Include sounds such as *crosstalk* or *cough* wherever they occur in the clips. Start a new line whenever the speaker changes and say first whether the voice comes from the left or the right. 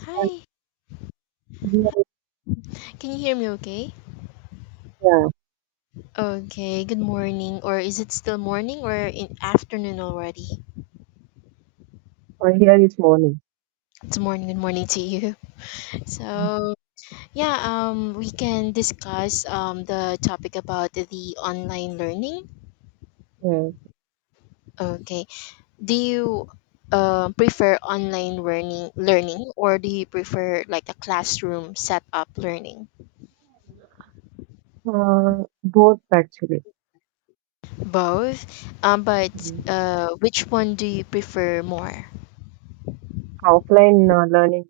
left: Hi,
right: Here,
left: can you hear me okay?
right: yeah,
left: Okay, good morning. Or is it still morning or in afternoon already?
right: or here is morning.
left: It's morning, good morning to you. *laughs* So, yeah, we can discuss the topic about the online learning.
right: Yeah,
left: Okay. Do you prefer online learning or do you prefer like a classroom setup learning?
right: both actually.
left: Both. Um but
right: Mm.
left: uh which one do you prefer more?
right: Offline learning,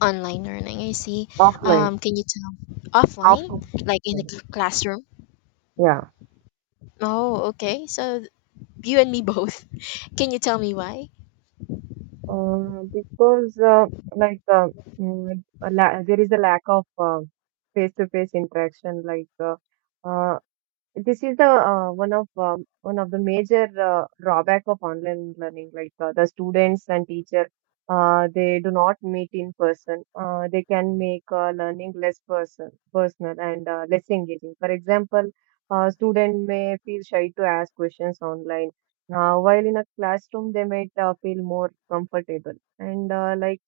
left: Online learning, I see.
right: offline,
left: Can you tell
right: offline.
left: offline, like in the classroom?
right: Yeah,
left: Oh, okay. So you and me *laughs* both. Can you tell me why?
right: because like uh, there is a lack of face to face interaction. Uh, This is the one of the major drawback of online learning. Like the students and teacher, they do not meet in person. They can make learning less personal and less engaging. For example, a student may feel shy to ask questions online, while in a classroom they might feel more comfortable. And like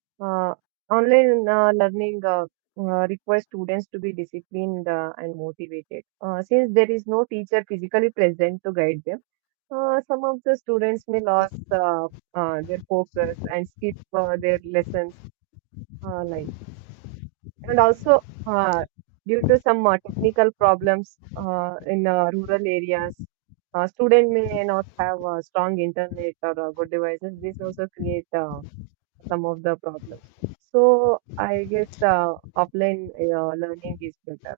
right: uh, Online learning requires students to be disciplined and motivated. Since there is no teacher physically present to guide them, some of the students may lose their focus and skip their lessons like this. And also, uh, due to some technical problems in rural areas, student may not have strong internet or good devices. This also create some of the problems. So I guess offline learning is better.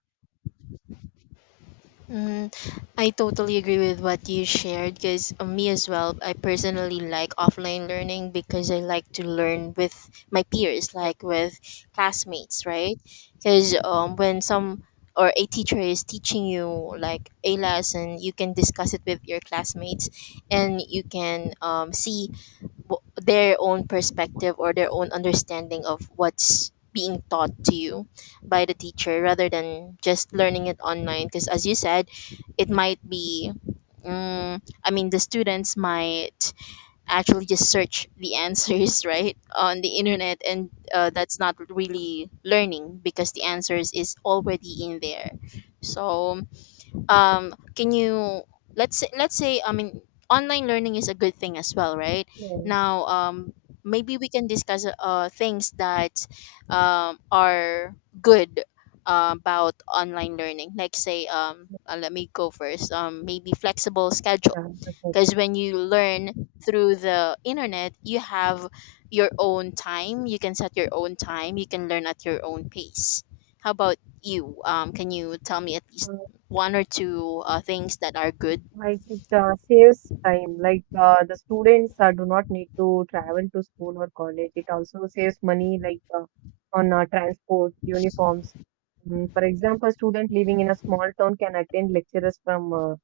left: Mm, I totally agree with what you shared because me as well. I personally like offline learning because I like to learn with my peers, like with classmates, right? Because when some or a teacher is teaching you like a lesson, you can discuss it with your classmates, and you can see their own perspective or their own understanding of what's being taught to you by the teacher rather than just learning it online because as you said it might be mm, I mean the students might actually just search the answers *laughs* right on the internet and that's not really learning because the answers is already in there so can you let's say I mean online learning is a good thing as well, right?
right: Yeah.
left: Now maybe we can discuss things that are good about online learning, like say let me go first, maybe flexible schedules
right: Yeah, that's it.
left: because when you learn through the internet you have your own time, you can set your own time, you can learn at your own pace. How about you? Can you tell me at least one or two things that are good?
right: Like it saves time. Like the students do not need to travel to school or college. It also saves money, like on transport, uniforms. Mm, for example, student living in a small town can attend lectures from uh,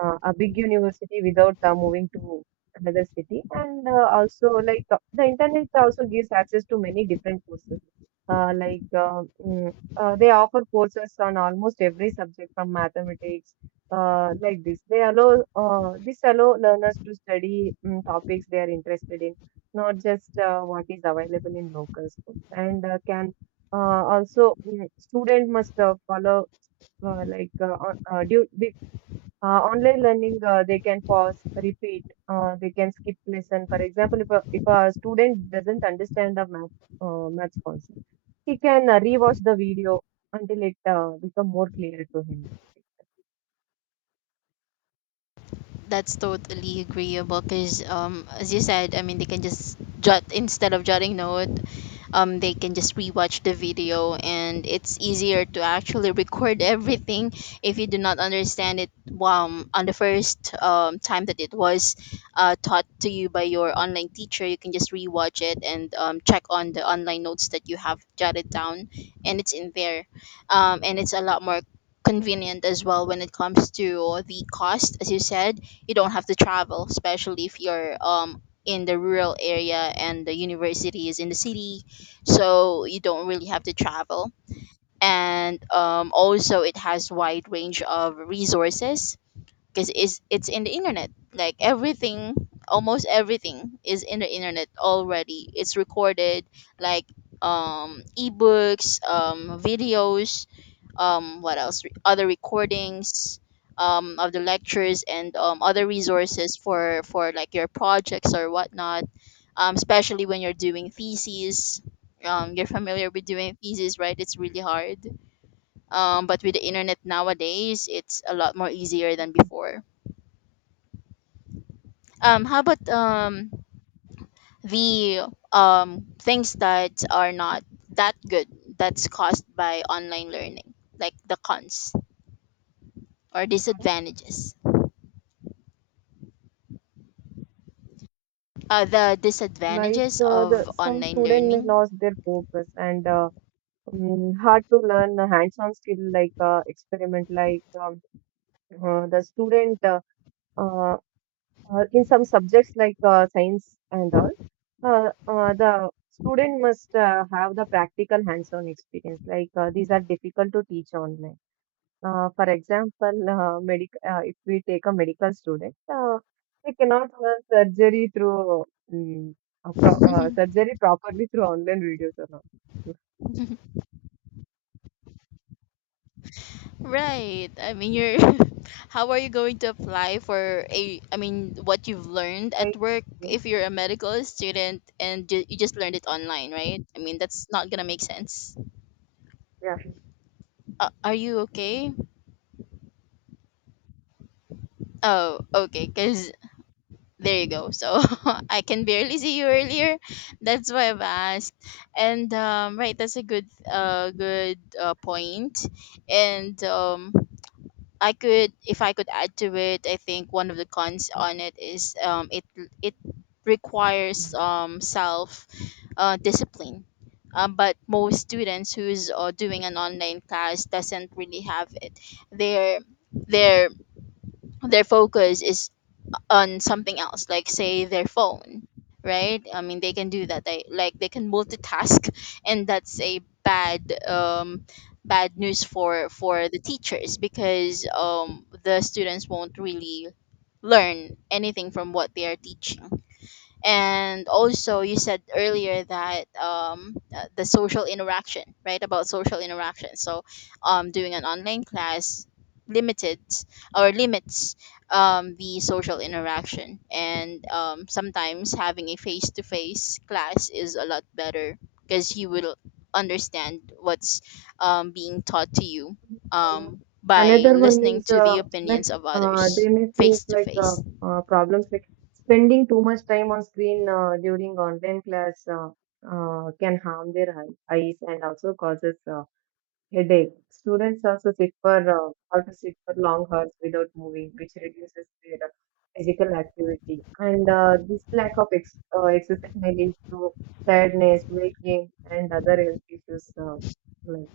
right: uh, a big university without moving to another city. And also, like the internet also gives access to many different courses. Uh, like uh, mm, they offer courses on almost every subject from mathematics like this. They allow this allow learners to study topics they are interested in, not just what is available in local schools. And can uh, also mm, Student must follow uh, like uh, on- uh, due, be- online learning. They can pause, repeat. They can skip lesson. For example, if a student doesn't understand the maths concept, he can rewatch the video until it become more clear to him.
left: That's totally agreeable because as you said, I mean they can just jot instead of jotting note. Um, they can just rewatch the video and it's easier to actually record *laughs* everything if you do not understand it on the first time that it was taught to you by your online teacher. You can just rewatch it and check on the online notes that you have jotted down and it's in there. And it's a lot more convenient as well when it comes to the cost. As you said, you don't have to travel, especially if you're in the rural area and the university is in the city, so you don't really have to travel. And also it has wide range of resources because it's in the internet, like everything, almost everything is in the internet already, it's recorded, like ebooks, videos, what else? Other recordings of the lectures and other resources for like your projects or whatnot, especially when you're doing theses. You're familiar with doing theses, right? It's really hard. But with the internet nowadays, it's a lot more easier than before. How about the things that are not that good that's caused by online learning, like the cons or
right: Sorry.
left: disadvantages? The
right: Like
left: disadvantages
right: the
left: of
right: some
left: online
right: student may
left: learning.
right: lose their focus, and hard to learn a hands-on skill like experiment. Like the student uh, in some subjects like science and all, the student must have the practical hands-on experience. Like these are difficult to teach online. For example, medic if we take a medical student, they cannot learn surgery through mm a pro surgery properly through online videos or not.
left: *laughs* Right. I mean, you're *laughs* how are you going to apply for a I mean, what you've learned at
right: Right.
left: work
right: Yeah.
left: if you're a medical student and you just learned it online, right? I mean, that's not going to make sense.
right: Yeah.
left: Are you okay? Oh, okay, cuz there you go. So, *laughs* I can barely see you earlier. That's why I've asked. And right, that's a good point. And I could, if I could add to it, I think one of the cons on it is it it requires self discipline. But most students who's doing an online class doesn't really have it. Their their their focus is on something else, like say their phone, right? I mean, they can do that, they like they can multitask *laughs* and that's a um bad news for the teachers because the students won't really learn anything from what they are teaching. And also you said earlier that the social interaction, right? About social interaction. So doing an online class limited or limits the social interaction. And sometimes having a face-to-face class is a lot better because you will understand what's being taught to you
right: Um,
left: by
right: another one
left: listening
right: is
left: to the
right: like
left: opinions of
right: they
left: others
right: may face
left: face to
right: like
left: face.
right: problems like spending too much time on screen during online class can harm their eyes and also causes headache. Students also sit for have to sit for long hours without moving, which reduces their physical activity. And this lack of exercise may lead to tiredness, weight gain, and other health issues. Like-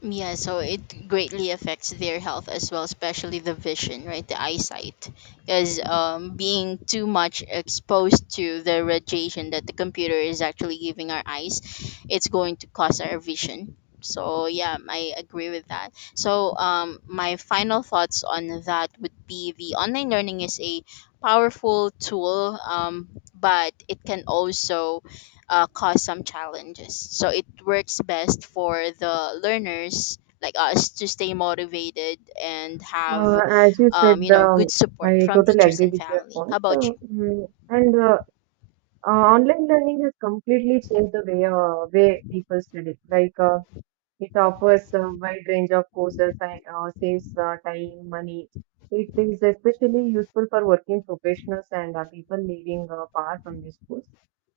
left: Yeah, so it greatly affects their health as well, especially the vision, right? The eyesight. Because being too much exposed to the radiation that the computer is actually giving our eyes, it's going to cause our vision. So, yeah, I agree with that. So, my final thoughts on that would be the online learning is a powerful tool, but it can also cause some challenges. So it works best for the learners like us to stay motivated and have,
right: uh, as you said,
left: you know, good support
right: I
left: from
right: totally
left: teachers
right: agree
left: and
right: with your
left: family. How
right: point.
left: about you?
right: Mm, and Online learning has completely changed the way people study. Like. It offers a wide range of courses and saves time, money. It is especially useful for working professionals and people living far from the schools.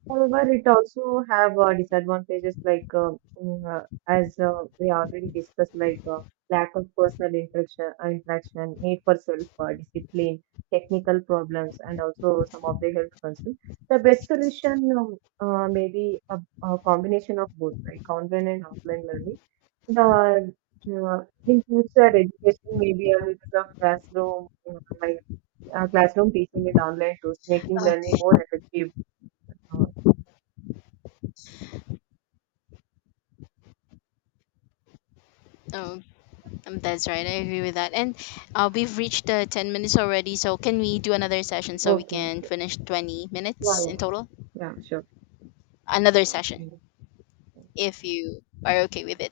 right: However, it also have disadvantages like as we already discussed, like lack of personal interaction, need for self discipline, technical problems, and also some of the health concerns. The best solution may be a combination of both, like online and offline learning. The in future education may be a mix of classroom, classroom teaching and online tools, making
left: Uh,
right: learning more effective. uh,
left: Oh, that's right. I agree with that. And we've reached 10 minutes already. So can we do another session so
right: オ
left: we
right: ッケーオッ
left: can
right: ケー
left: finish 20
right: は
left: minutes in
right: い
left: total?
right: じゃあ少し。
left: Another session, if you are okay with it.